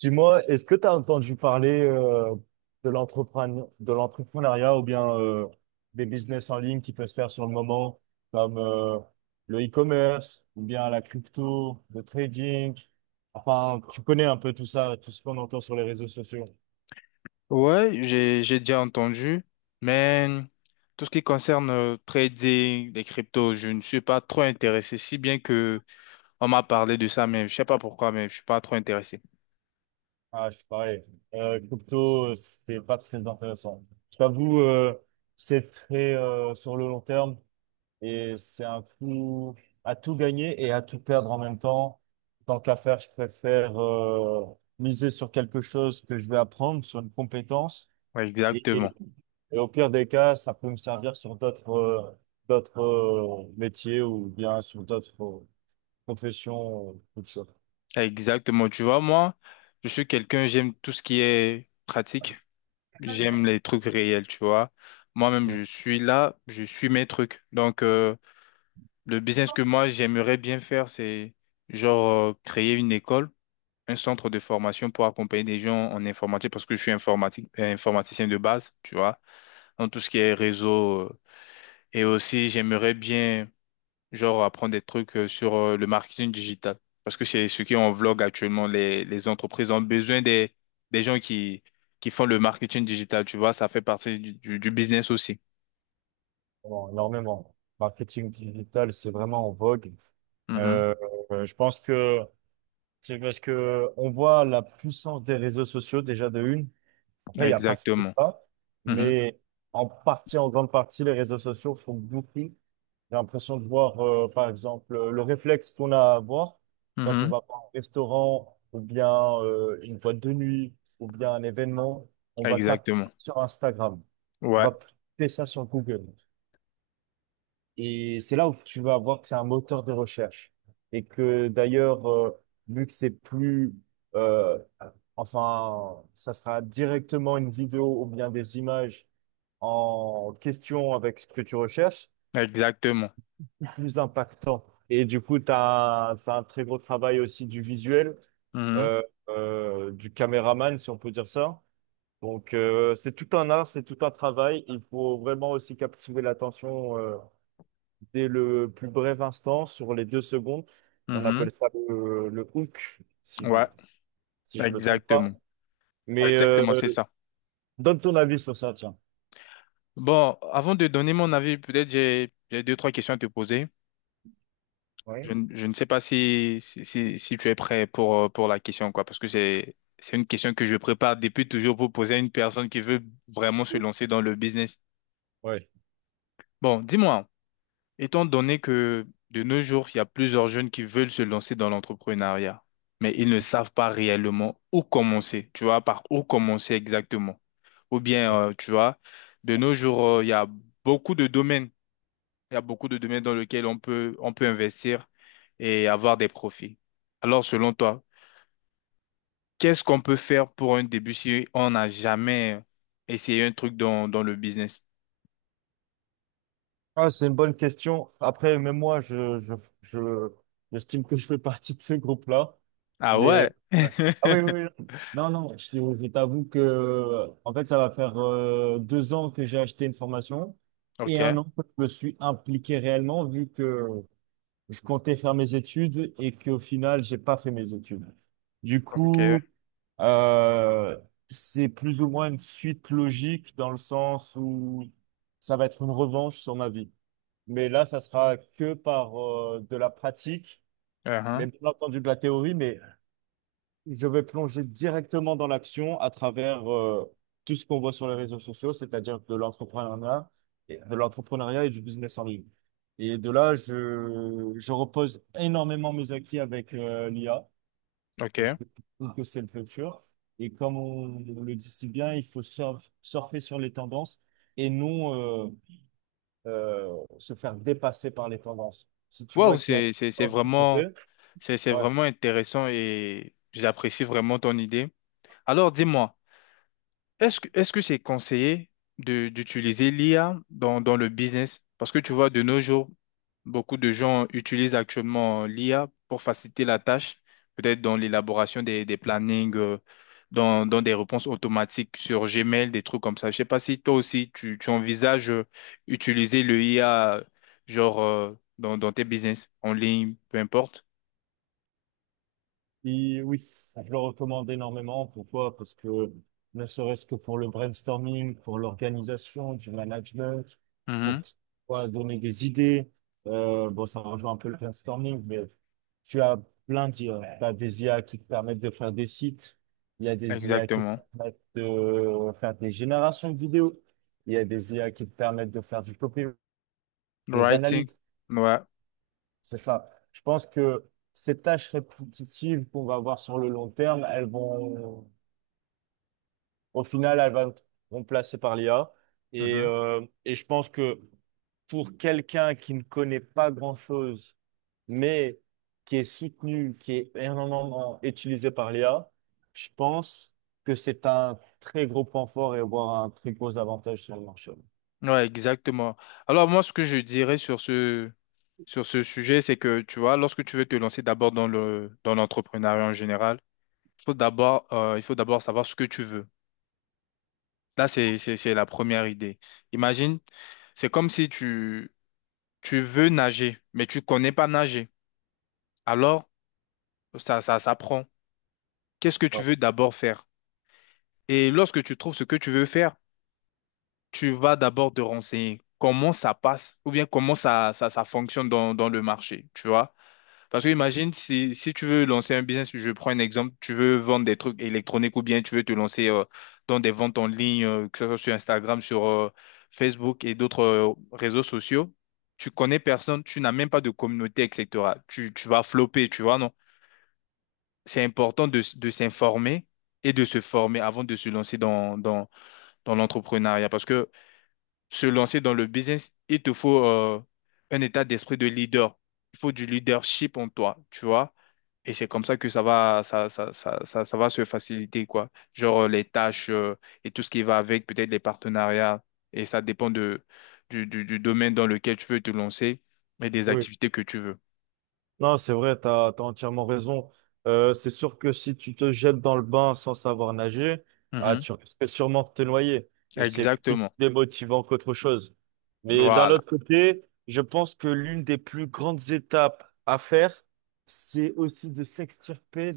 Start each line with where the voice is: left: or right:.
right: Dis-moi, est-ce que tu as entendu parler de l'entrepreneuriat ou bien des business en ligne qui peuvent se faire sur le moment, comme le e-commerce ou bien la crypto, le trading? Enfin, tu connais un peu tout ça, tout ce qu'on entend sur les réseaux sociaux.
left: Ouais, j'ai déjà entendu, mais tout ce qui concerne trading des cryptos, je ne suis pas trop intéressé, si bien que on m'a parlé de ça, mais je sais pas pourquoi, mais je suis pas trop intéressé.
right: Ah, je suis pareil. Crypto, c'est pas très intéressant. Je t'avoue, c'est très sur le long terme. Et c'est un coup à tout gagner et à tout perdre en même temps. Tant qu'à faire, je préfère miser sur quelque chose que je vais apprendre, sur une compétence.
left: Ouais,
right: Et,
left: exactement,
right: et- et au pire des cas, ça peut me servir sur d'autres métiers ou bien sur d'autres professions. Toutes sortes.
left: exactement. Tu vois, moi, je suis quelqu'un, j'aime tout ce qui est pratique. J'aime les trucs réels, tu vois. Moi-même,
right: Ouais.
left: je suis là, je suis mes trucs. Donc, le business que moi, j'aimerais bien faire, c'est genre créer une école, un centre de formation pour accompagner des gens en informatique, parce que je suis informatique, informaticien de base, tu vois, dans tout ce qui est réseau. Et aussi, j'aimerais bien genre apprendre des trucs sur le marketing digital. Parce que c'est ce qui est en vlog actuellement. Les entreprises ont besoin des gens qui font le marketing digital, tu vois, ça fait partie du business aussi.
right: Bon, énormément. Marketing digital, c'est vraiment en vogue.
left: Mhm.
right: Euh, je pense que c'est parce que on voit la puissance des réseaux sociaux déjà de une. Après, il n'y a pas tout
left: Exactement.
right: ça,
left: Mhm.
right: mais en partie, en grande partie, les réseaux sociaux font beaucoup. J'ai l'impression de voir, par exemple, le réflexe qu'on a à avoir quand on
left: Mhm.
right: va pas au restaurant ou bien une boîte de nuit ou bien un événement, on va taper ça
left: Exactement.
right: sur Instagram, on
left: Ouais,
right: va taper ça sur Google. Et c'est là où tu vas voir que c'est un moteur de recherche. Et que d'ailleurs, vu que c'est euh, enfin, ça sera directement une vidéo ou bien des images en question avec ce que tu recherches,
left: exactement.
right: plus impactant. Et du coup, tu as, un t'as un très gros travail aussi du visuel,
left: Mhm.
right: euh, du caméraman, si on peut dire ça. Donc, c'est tout un art, c'est tout un travail. Il faut vraiment aussi captiver l'attention, dès le plus bref instant, sur les 2 secondes. On
left: Mhm.
right: appelle ça le hook,
left: Ouais,
right: si je me trompe
left: exactement.
right: pas. Mais
left: Exactement, c'est ça.
right: donne ton avis sur ça, tiens.
left: Bon, avant de donner mon avis, peut-être j'ai deux, trois questions à te poser. Je,
right: Oui.
left: ne je ne sais pas si tu es prêt pour la question, quoi, parce que c'est une question que je prépare depuis toujours pour poser à une personne qui veut vraiment se lancer dans le business.
right: Ouais.
left: Bon, dis-moi, étant donné que de nos jours, il y a plusieurs jeunes qui veulent se lancer dans l'entrepreneuriat, mais ils ne savent pas réellement où commencer, tu vois, par où commencer exactement. Ou bien,
right: Ouais.
left: tu vois, de nos jours, il y a beaucoup de domaines beaucoup de domaines dans lesquels on peut investir et avoir des profits. Alors, selon toi, qu'est-ce qu'on peut faire pour un début si on n'a jamais essayé un truc dans le business?
right: Ah, c'est une bonne question. Après, même moi, je, j'estime que je fais partie de ce groupe-là.
left: Ah
right: Mais
left: ouais,
right: ah oui, oui, oui. Non, non, je t'avoue que en fait, ça va faire 2 ans que j'ai acheté une formation et un
left: ok,
right: an que je me suis impliqué réellement, vu que je comptais faire mes études et qu'au final, j'ai pas fait mes études. Du
left: ok,
right: coup, euh, c'est plus ou moins une suite logique dans le sens où ça va être une revanche sur ma vie. Mais là, ça sera que par de la pratique,
left: uh-huh,
right: même pas entendu de la théorie, mais je vais plonger directement dans l'action à travers tout ce qu'on voit sur les réseaux sociaux, c'est-à-dire de l'entrepreneuriat, de l'entrepreneuriat et du business en ligne. Et de là, je repose énormément mes acquis avec l'IA parce
left: ok.
right: que je trouve que c'est le futur. Et comme on le dit si bien, il faut surfer sur les tendances et non se faire dépasser par les tendances. Si tu
left: Wow,
right: vois qu'il y a une
left: c'est, c'est, c'est
right: tendance qui te
left: vraiment,
right: plaît,
left: c'est, c'est
right: ouais.
left: vraiment intéressant et j'apprécie vraiment ton idée. Alors, dis-moi, est-ce que c'est conseillé d'utiliser l'IA dans le business? Parce que tu vois, de nos jours, beaucoup de gens utilisent actuellement l'IA pour faciliter la tâche, peut-être dans l'élaboration des plannings, dans des réponses automatiques sur Gmail, des trucs comme ça. Je sais pas si toi aussi, tu envisages utiliser le IA, genre, dans tes business, en ligne, peu importe.
right: Et oui, je le recommande énormément. Pourquoi? Parce que ne serait-ce que pour le brainstorming, pour l'organisation, du management, pour
left: Mhm.
right: voilà, donner des idées. Bon, ça rejoint un peu le brainstorming, mais tu as plein d'IA. Tu as des IA qui te permettent de faire des sites. Il y a des IA qui te
left: Exactement.
right: permettent de faire des générations de vidéos. Il y a des IA qui te permettent de faire du copy, des
left: Writing.
right: analyses.
left: Ouais.
right: C'est ça. Je pense que ces tâches répétitives qu'on va avoir sur le long terme, elles vont, au final, elles vont être remplacées par l'IA. Et je pense que pour quelqu'un qui ne connaît pas grand-chose, mais qui est soutenu, qui est énormément utilisé par l'IA, je pense que c'est un très gros point fort et voire un très gros avantage sur le marché.
left: Ouais, exactement. Alors moi, ce que je dirais sur ce sujet, c'est que, tu vois, lorsque tu veux te lancer d'abord dans l'entrepreneuriat en général, il faut d'abord savoir ce que tu veux. Là, c'est la première idée. Imagine, c'est comme si tu veux nager, mais tu connais pas nager. Alors, ça s'apprend. Qu'est-ce que tu
right: Ouais.
left: veux d'abord faire? Et lorsque tu trouves ce que tu veux faire, tu vas d'abord te renseigner comment ça passe ou bien comment ça fonctionne dans le marché, tu vois? Parce que imagine si tu veux lancer un business, je prends un exemple, tu veux vendre des trucs électroniques ou bien tu veux te lancer dans des ventes en ligne, que ce soit sur Instagram, sur Facebook et d'autres réseaux sociaux, tu connais personne, tu n'as même pas de communauté, etc. Tu vas flopper, tu vois, non? C'est important de s'informer et de se former avant de se lancer dans l'entrepreneuriat. Parce que se lancer dans le business, il te faut un état d'esprit de leader. Il faut du leadership en toi, tu vois? Et c'est comme ça que ça va, ça va se faciliter, quoi. Genre les tâches et tout ce qui va avec, peut-être les partenariats. Et ça dépend du domaine dans lequel tu veux te lancer et des
right: Oui,
left: activités que tu veux.
right: non, c'est vrai, t'as entièrement raison. C'est sûr que si tu te jettes dans le bain sans savoir nager, ah,
left: Mhm.
right: tu risques sûrement de te noyer. Et c'est plus
left: Exactement.
right: démotivant qu'autre chose. Mais d'un
left: Voilà.
right: autre côté, je pense que l'une des plus grandes étapes à faire, c'est aussi de s'extirper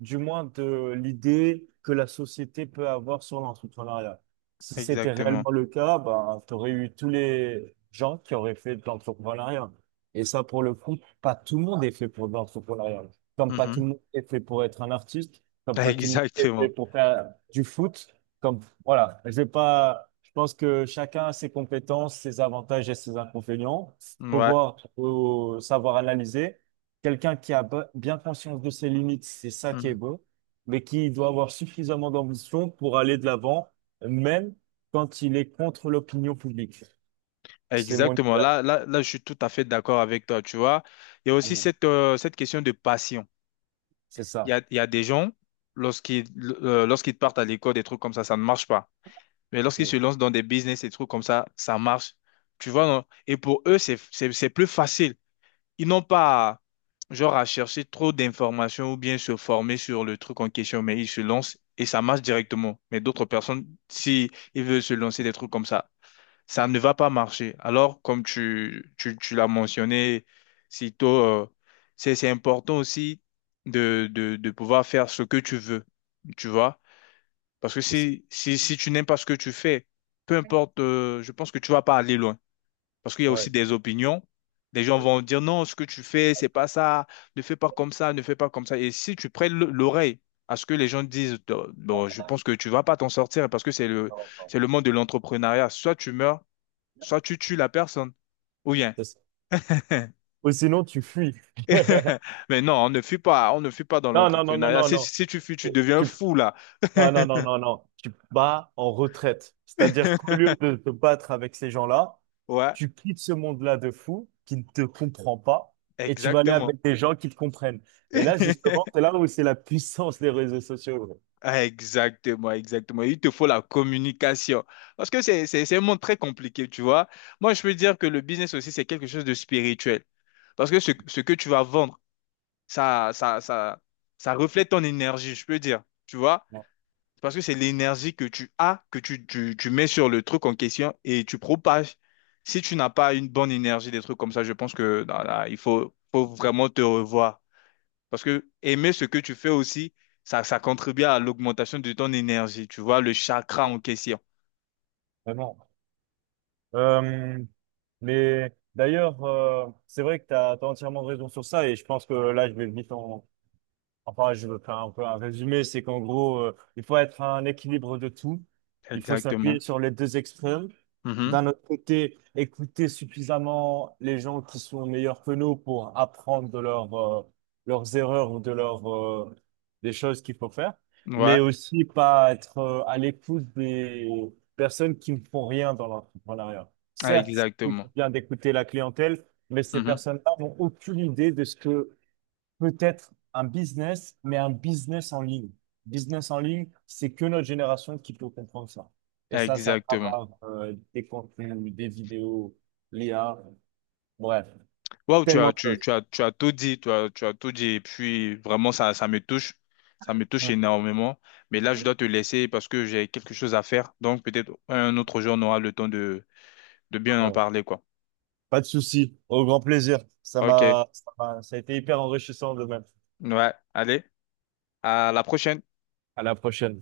right: du moins de l'idée que la société peut avoir sur l'entrepreneuriat. Si c'était
left: Exactement.
right: réellement le cas, ben, tu aurais eu tous les gens qui auraient fait de l'entrepreneuriat. Et ça, pour le coup, pas tout le monde est fait pour de l'entrepreneuriat. Comme pas tout
left: Mhm.
right: le monde est fait pour être un artiste, comme pas tout le monde est fait
left: Exactement.
right: pour faire du foot, comme, voilà, je vais pas, je pense que chacun a ses compétences, ses avantages et ses inconvénients. Faut
left: Ouais.
right: voir, faut savoir analyser. Quelqu'un qui a bien conscience de ses limites, c'est ça qui est
left: Mhm.
right: beau, mais qui doit avoir suffisamment d'ambition pour aller de l'avant, même quand il est contre l'opinion publique. C'est mon
left: Exactement.
right: idéal.
left: Là, là, là, je suis tout à fait d'accord avec toi, tu vois. Il y a aussi
right: Oui.
left: cette question de passion.
right: C'est
left: Il y
right: ça.
left: a, il y a des gens, lorsqu'ils lorsqu'ils partent à l'école, des trucs comme ça ne marche pas. Mais lorsqu'ils se
right: Oui.
left: lancent dans des business et trucs comme ça marche. Tu vois, non? Et pour eux, c'est plus facile. Ils n'ont pas, à chercher trop d'informations ou bien se former sur le truc en question, mais ils se lancent et ça marche directement. Mais d'autres personnes, si ils veulent se lancer des trucs comme ça ne va pas marcher. Alors, comme tu l'as mentionné si tôt, c'est important aussi de pouvoir faire ce que tu veux. Tu vois? Parce que
right: C'est ça.
left: si tu n'aimes pas ce que tu fais, peu importe, je pense que tu vas pas aller loin. Parce qu'il y a aussi
right: Ouais.
left: des opinions. Des gens vont dire non, ce que tu fais, c'est pas ça, ne fais pas comme ça, ne fais pas comme ça. Et si tu prêtes l'oreille à ce que les gens disent, bon, je pense que tu vas pas t'en sortir parce que c'est le,
right: Non, non.
left: c'est le monde de l'entrepreneuriat. Soit tu meurs, soit tu tues la personne, ou bien.
right: C'est ça. Ou sinon, tu fuis.
left: Mais non, on ne fuit pas, on ne fuit pas dans
right: Non, non, non, non,
left: l'entrepreneuriat.
right: non,
left: Si,
right: non.
left: si tu fuis, tu deviens
right: Tu
left: fou là.
right: Non, non, non, non, non. Tu te bats en retraite. C'est-à-dire qu'au lieu de te battre avec ces gens-là,
left: Ouais,
right: tu quittes ce monde-là de fou qui ne te comprend pas et tu vas aller
left: exactement.
right: avec des gens qui te comprennent. Et là, justement, c'est là où c'est la puissance des réseaux sociaux. Ouais.
left: Ah, exactement, exactement. Il te faut la communication. Parce que c'est un monde très compliqué, tu vois. Moi, je peux dire que le business aussi, c'est quelque chose de spirituel. Parce que ce que tu vas vendre, ça, ça, ça, ça reflète ton énergie, je peux dire. Tu vois?
right: Non,
left: Parce que c'est l'énergie que tu as, que tu mets sur le truc en question et tu propages. Si tu n'as pas une bonne énergie, des trucs comme ça, je pense que là, il faut, faut vraiment te revoir. Parce que aimer ce que tu fais aussi, ça contribue à l'augmentation de ton énergie, tu vois, le chakra
right: non,
left: en question.
right: vraiment. Euh, mais d'ailleurs, c'est vrai que tu as, entièrement raison sur ça et je pense que là, je vais venir. En Enfin, je veux faire un peu un résumé, c'est qu'en gros, il faut être un équilibre de tout. Il faut s'appuyer
left: Exactement.
right: sur les deux extrêmes.
left: Mhm.
right: D'un autre côté, écouter suffisamment les gens qui sont meilleurs que nous pour apprendre de leurs erreurs ou de leurs des choses qu'il faut faire. Mais
left: Ouais,
right: aussi pas être à l'écoute des personnes qui ne font rien dans l'entrepreneuriat. Certes, c'est
left: exactement.
right: toujours bien d'écouter la clientèle, mais ces
left: Mhm.
right: personnes-là n'ont aucune idée de ce que peut-être un business, mais un business en ligne. Business en ligne, c'est que notre génération qui peut comprendre ça. Et ça, ça
left: Exactement.
right: va des contenus, des vidéos, l'IA, bref,
left: Wow, tu
right: tellement
left: as,
right: de
left: tu,
right: choses.
left: tu as, tu as tout dit, tu as tout dit. Et puis, vraiment, ça me touche. Ça me touche
right: Mm.
left: énormément. Mais là, je dois te laisser parce que j'ai quelque chose à faire. Donc, peut-être un autre jour, on aura le temps de bien en
right: Ouais.
left: parler, quoi.
right: Pas de souci, au grand plaisir.
left: OK.
right: Ça a été hyper enrichissant de même.
left: Ouais. Allez, à la prochaine.
right: À la prochaine.